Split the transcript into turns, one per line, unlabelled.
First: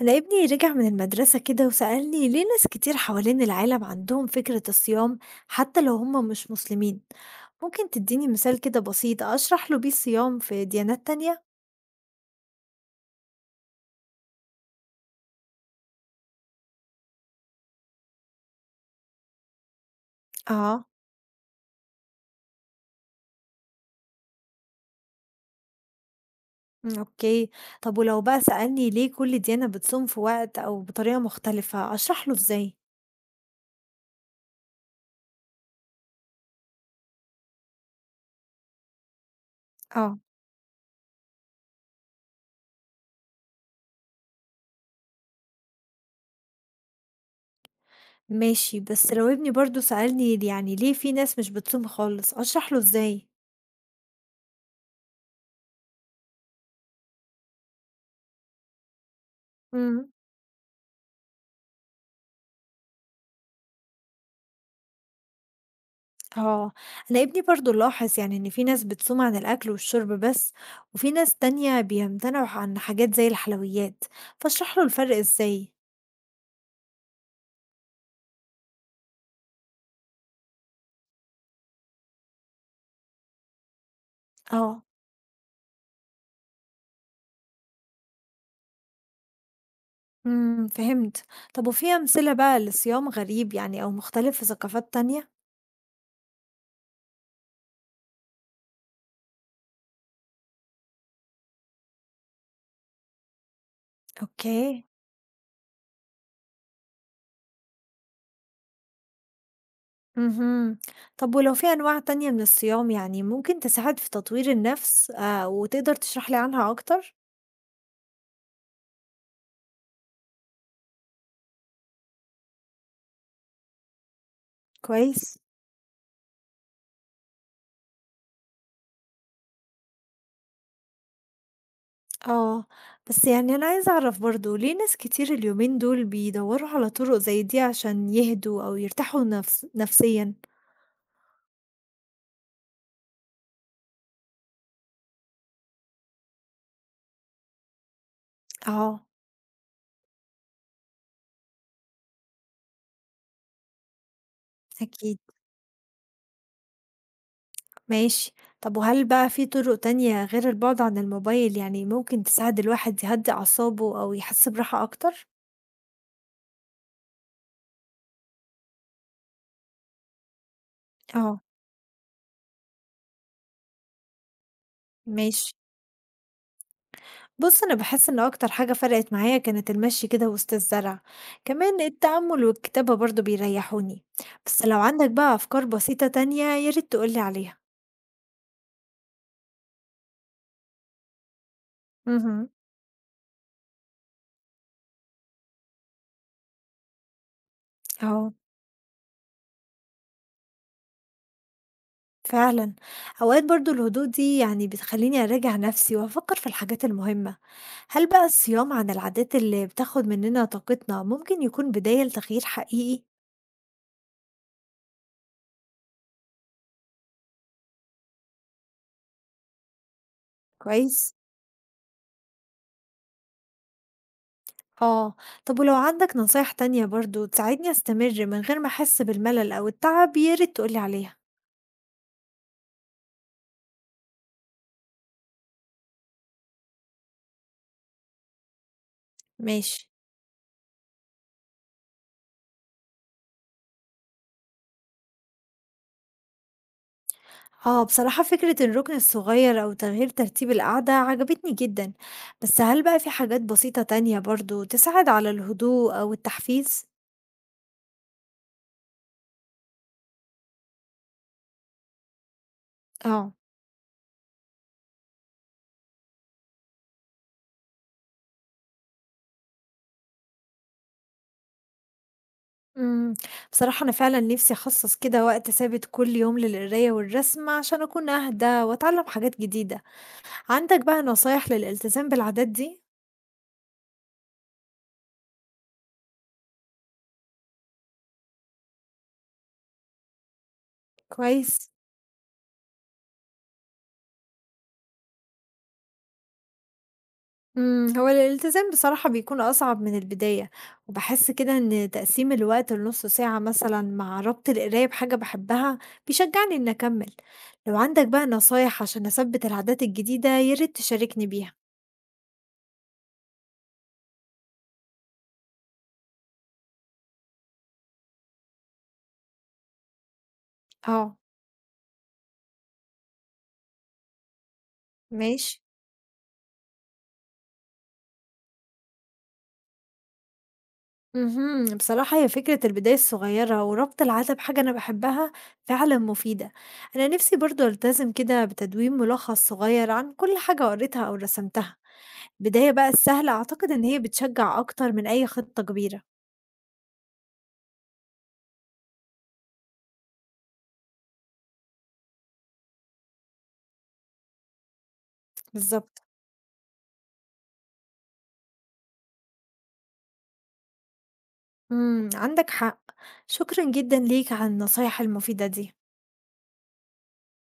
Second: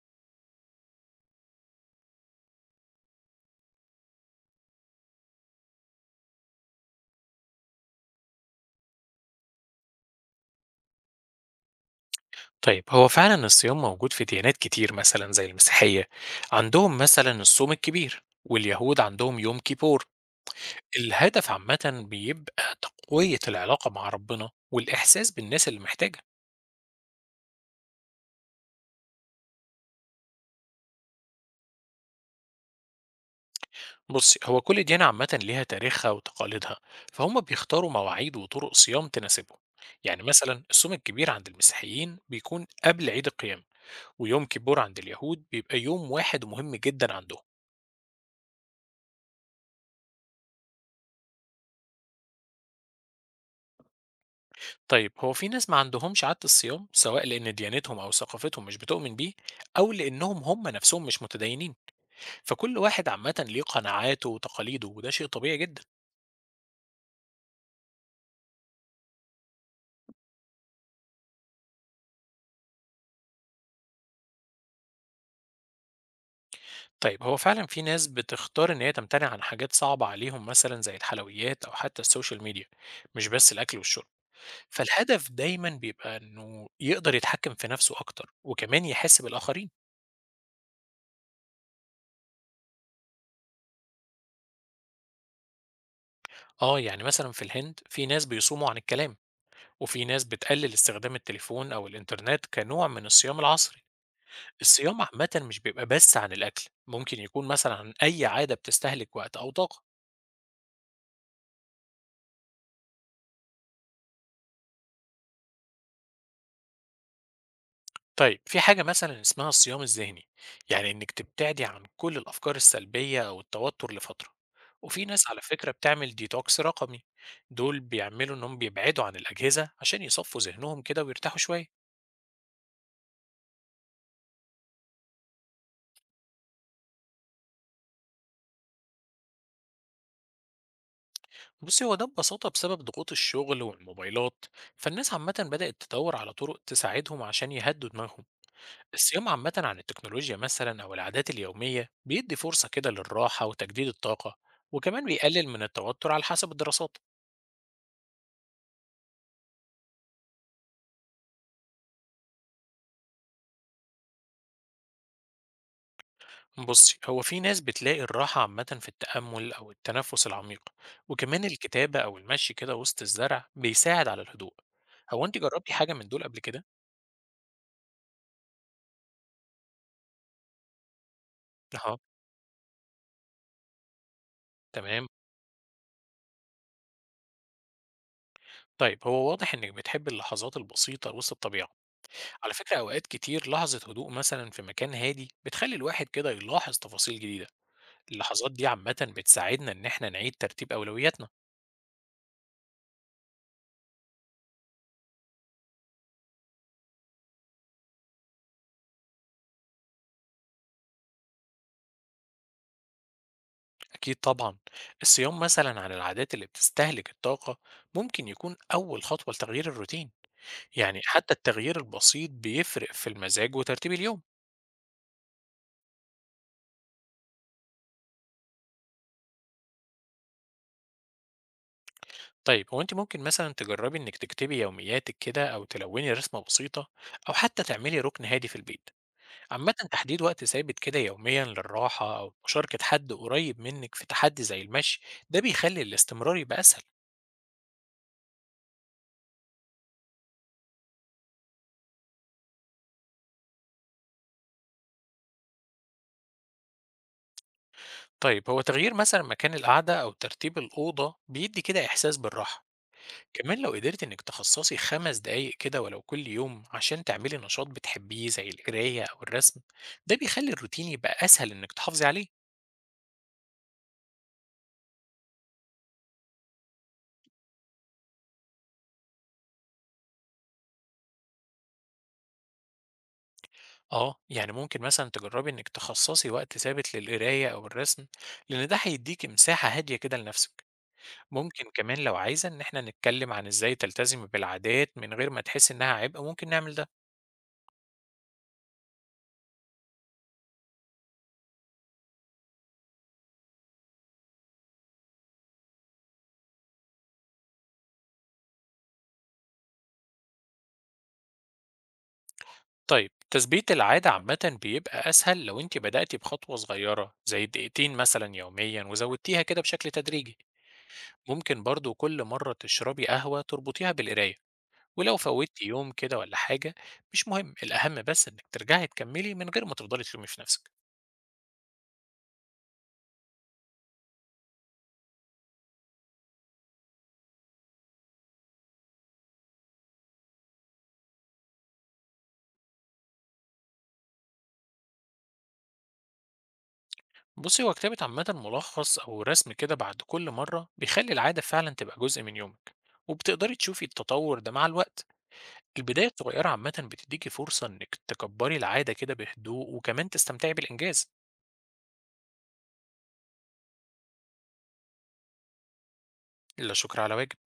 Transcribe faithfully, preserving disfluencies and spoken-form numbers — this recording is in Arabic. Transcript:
أنا ابني رجع من المدرسة كده وسألني ليه ناس كتير حوالين العالم عندهم فكرة الصيام، حتى لو هم مش مسلمين. ممكن تديني مثال كده بسيط أشرح له بيه الصيام في ديانات تانية؟
طيب هو فعلا الصيام موجود في ديانات كتير، مثلا زي المسيحية عندهم مثلا الصوم الكبير، واليهود عندهم يوم كيبور.
اه.
الهدف عامة بيبقى تقوية العلاقة مع ربنا والإحساس بالناس اللي محتاجة.
مم، اوكي. طب ولو بقى سألني ليه كل ديانة بتصوم في وقت أو بطريقة مختلفة أشرح له ازاي؟
بص، هو كل ديانة عامة ليها تاريخها وتقاليدها، فهم بيختاروا مواعيد وطرق صيام تناسبهم.
اه.
يعني مثلا الصوم الكبير عند المسيحيين بيكون قبل عيد القيامة، ويوم كيبور عند اليهود بيبقى يوم واحد مهم جدا عندهم.
ماشي، بس لو ابني برضو سألني يعني ليه في ناس مش بتصوم خالص أشرح له ازاي؟
طيب، هو في ناس ما عندهمش عادة الصيام، سواء لأن ديانتهم أو ثقافتهم مش بتؤمن بيه، أو
مم.
لأنهم هم نفسهم مش متدينين. فكل واحد عامة ليه قناعاته وتقاليده، وده شيء طبيعي جدا.
آه. أنا ابني برضه لاحظ يعني إن في ناس بتصوم عن الأكل والشرب بس، وفي ناس تانية بيمتنعوا عن حاجات زي الحلويات، فاشرح له الفرق إزاي.
طيب هو فعلا في ناس بتختار إن هي تمتنع عن حاجات صعبة عليهم، مثلا زي الحلويات أو حتى السوشيال ميديا، مش بس الأكل والشرب.
آه.
فالهدف دايما بيبقى إنه يقدر يتحكم في نفسه أكتر، وكمان يحس بالآخرين.
امم فهمت. طب وفي أمثلة بقى لصيام غريب يعني أو مختلف في ثقافات تانية؟
آه، يعني مثلا في الهند في ناس بيصوموا عن الكلام، وفي ناس بتقلل استخدام التليفون أو الإنترنت كنوع من الصيام العصري.
أوكي.
الصيام عامة مش بيبقى بس عن الأكل، ممكن يكون مثلا عن أي عادة بتستهلك وقت أو طاقة.
امم. طب ولو في أنواع تانية من الصيام يعني ممكن تساعد في تطوير النفس آه وتقدر تشرح لي عنها أكتر؟
طيب في حاجة مثلا اسمها الصيام الذهني، يعني إنك تبتعدي عن كل الأفكار السلبية أو التوتر لفترة. وفي ناس
كويس.
على فكرة بتعمل ديتوكس رقمي، دول بيعملوا إنهم بيبعدوا عن الأجهزة عشان يصفوا ذهنهم كده ويرتاحوا شوية.
آه. بس يعني أنا عايزة أعرف برضه ليه ناس كتير اليومين دول بيدوروا على طرق زي دي عشان يهدوا أو يرتاحوا نفس نفسيًا؟
بصي، هو ده ببساطة بسبب ضغوط الشغل والموبايلات، فالناس عامة بدأت تدور على طرق تساعدهم عشان يهدوا دماغهم.
اه.
الصيام عامة عن التكنولوجيا مثلا أو العادات اليومية بيدي فرصة كده للراحة وتجديد الطاقة، وكمان
أكيد.
بيقلل من التوتر على حسب الدراسات.
ماشي. طب وهل بقى في طرق تانية غير البعد عن الموبايل يعني ممكن تساعد الواحد يهدي أعصابه أو يحس براحة أكتر؟
بصي، هو في ناس بتلاقي الراحة عامة في التأمل أو التنفس العميق،
اه.
وكمان الكتابة أو المشي كده وسط الزرع بيساعد على الهدوء. هو أنت
ماشي.
جربتي حاجة من دول قبل كده؟
بص انا بحس ان اكتر حاجة فرقت معايا كانت المشي كده وسط الزرع، كمان
أها.
التأمل والكتابة برضو بيريحوني. بس لو
تمام.
عندك بقى افكار بسيطة تانية ياريت تقولي عليها.
طيب هو واضح إنك بتحب اللحظات البسيطة وسط الطبيعة.
مهم.
على فكرة أوقات كتير لحظة هدوء مثلا في مكان هادي بتخلي الواحد كده يلاحظ تفاصيل جديدة.
آه.
اللحظات دي عامة بتساعدنا إن احنا نعيد ترتيب أولوياتنا.
فعلًا. أوقات برضه الهدوء دي يعني بتخلّيني أراجع نفسي وأفكّر في الحاجات المهمة. هل بقى الصيام عن العادات اللي بتاخد مننا طاقتنا ممكن يكون بداية لتغيير حقيقي؟
أكيد طبعا، الصيام مثلا عن العادات اللي بتستهلك الطاقة ممكن يكون أول خطوة لتغيير الروتين. يعني
كويس.
حتى التغيير البسيط بيفرق في المزاج وترتيب اليوم.
آه. طب ولو عندك نصايح تانية برضه تساعدني أستمر من غير ما أحس بالملل أو التعب، يا ريت تقول لي عليها.
طيب هو انت ممكن مثلا تجربي انك تكتبي يومياتك كده، او تلوني رسمة بسيطة، او حتى تعملي ركن هادي في البيت. عامةً
ماشي.
تحديد وقت ثابت كده يوميًا للراحة أو مشاركة حد قريب منِّك في تحدي زي المشي، ده بيخلّي الاستمرار يبقى أسهل.
آه، بصراحة فكرة الرُكن الصغير أو تغيير ترتيب القعدة عجبتني جدًا، بس هل بقى في حاجات بسيطة تانية برضه تساعد على الهدوء أو التحفيز؟
طيب هو تغيير مثلًا مكان القعدة أو ترتيب الأوضة بيدّي كده إحساس بالراحة.
آه.
كمان لو قدرتِ إنِّك تخصصي خمس دقايق كده ولو كل يوم عشان تعملي نشاط بتحبيه زي القراية أو الرسم، ده بيخلّي الروتين يبقى أسهل إنِّك تحافظي عليه.
إمم، بصراحة أنا فعلًا نِفْسي أخصّص كده وقت ثابت كل يوم للقراية والرسم عشان أكون أهدى وأتعلّم حاجات جديدة، عندك بقى نصايح للالتزام بالعادات دي؟
آه، يعني ممكن مثلًا تجرّبي إنِّك تخصصي وقت ثابت للقراية أو الرسم، لإن ده هيدّيكِ مساحة هادية كده لنفسِك. ممكن
كويس.
كمان لو عايزة إن إحنا نتكلم عن إزاي تلتزم بالعادات من غير ما تحس إنها عبء، ممكن نعمل ده.
إمم، هو الالتزام بصراحة بيكون أصعب من البداية، وباحس كده إن تقسيم الوقت لنُص ساعة مثلًا مع ربط القراية بحاجة باحبها بيشجعني إني أكمّل. لو عندك بقى نصايح عشان أثبّت العادات الجديدة يا ريت تشاركني بيها.
طيب تثبيت العادة عامة بيبقى أسهل لو أنت بدأتي بخطوة صغيرة زي دقيقتين مثلا يوميا، وزودتيها كده بشكل تدريجي.
آه.
ممكن برضو كل مرة تشربي قهوة تربطيها بالقراية. ولو
ماشي.
فوتي يوم كده ولا حاجة، مش مهم، الأهم بس إنك ترجعي تكملي من غير ما تفضلي تلومي في نفسك.
اهم. بصراحة هي فكرة البداية الصغيرة وربط العادة بحاجة أنا بحبها فعلا مفيدة. أنا نفسي برضو ألتزم كده بتدوين ملخص صغير عن كل حاجة قريتها أو رسمتها. البداية بقى السهلة أعتقد إن هي بتشجع أكتر من أي خطة كبيرة.
بصي، هو كتابة عامة ملخص أو رسم كده بعد كل مرة بيخلي العادة فعلا تبقى جزء من يومك، وبتقدري تشوفي التطور ده مع الوقت.
بالظبط.
البداية الصغيرة عامة بتديكي فرصة إنك تكبري العادة كده بهدوء، وكمان تستمتعي بالإنجاز.
مم. عندك حق. شكرا جدا ليك على النصايح المفيدة دي.
لا شكر على واجب.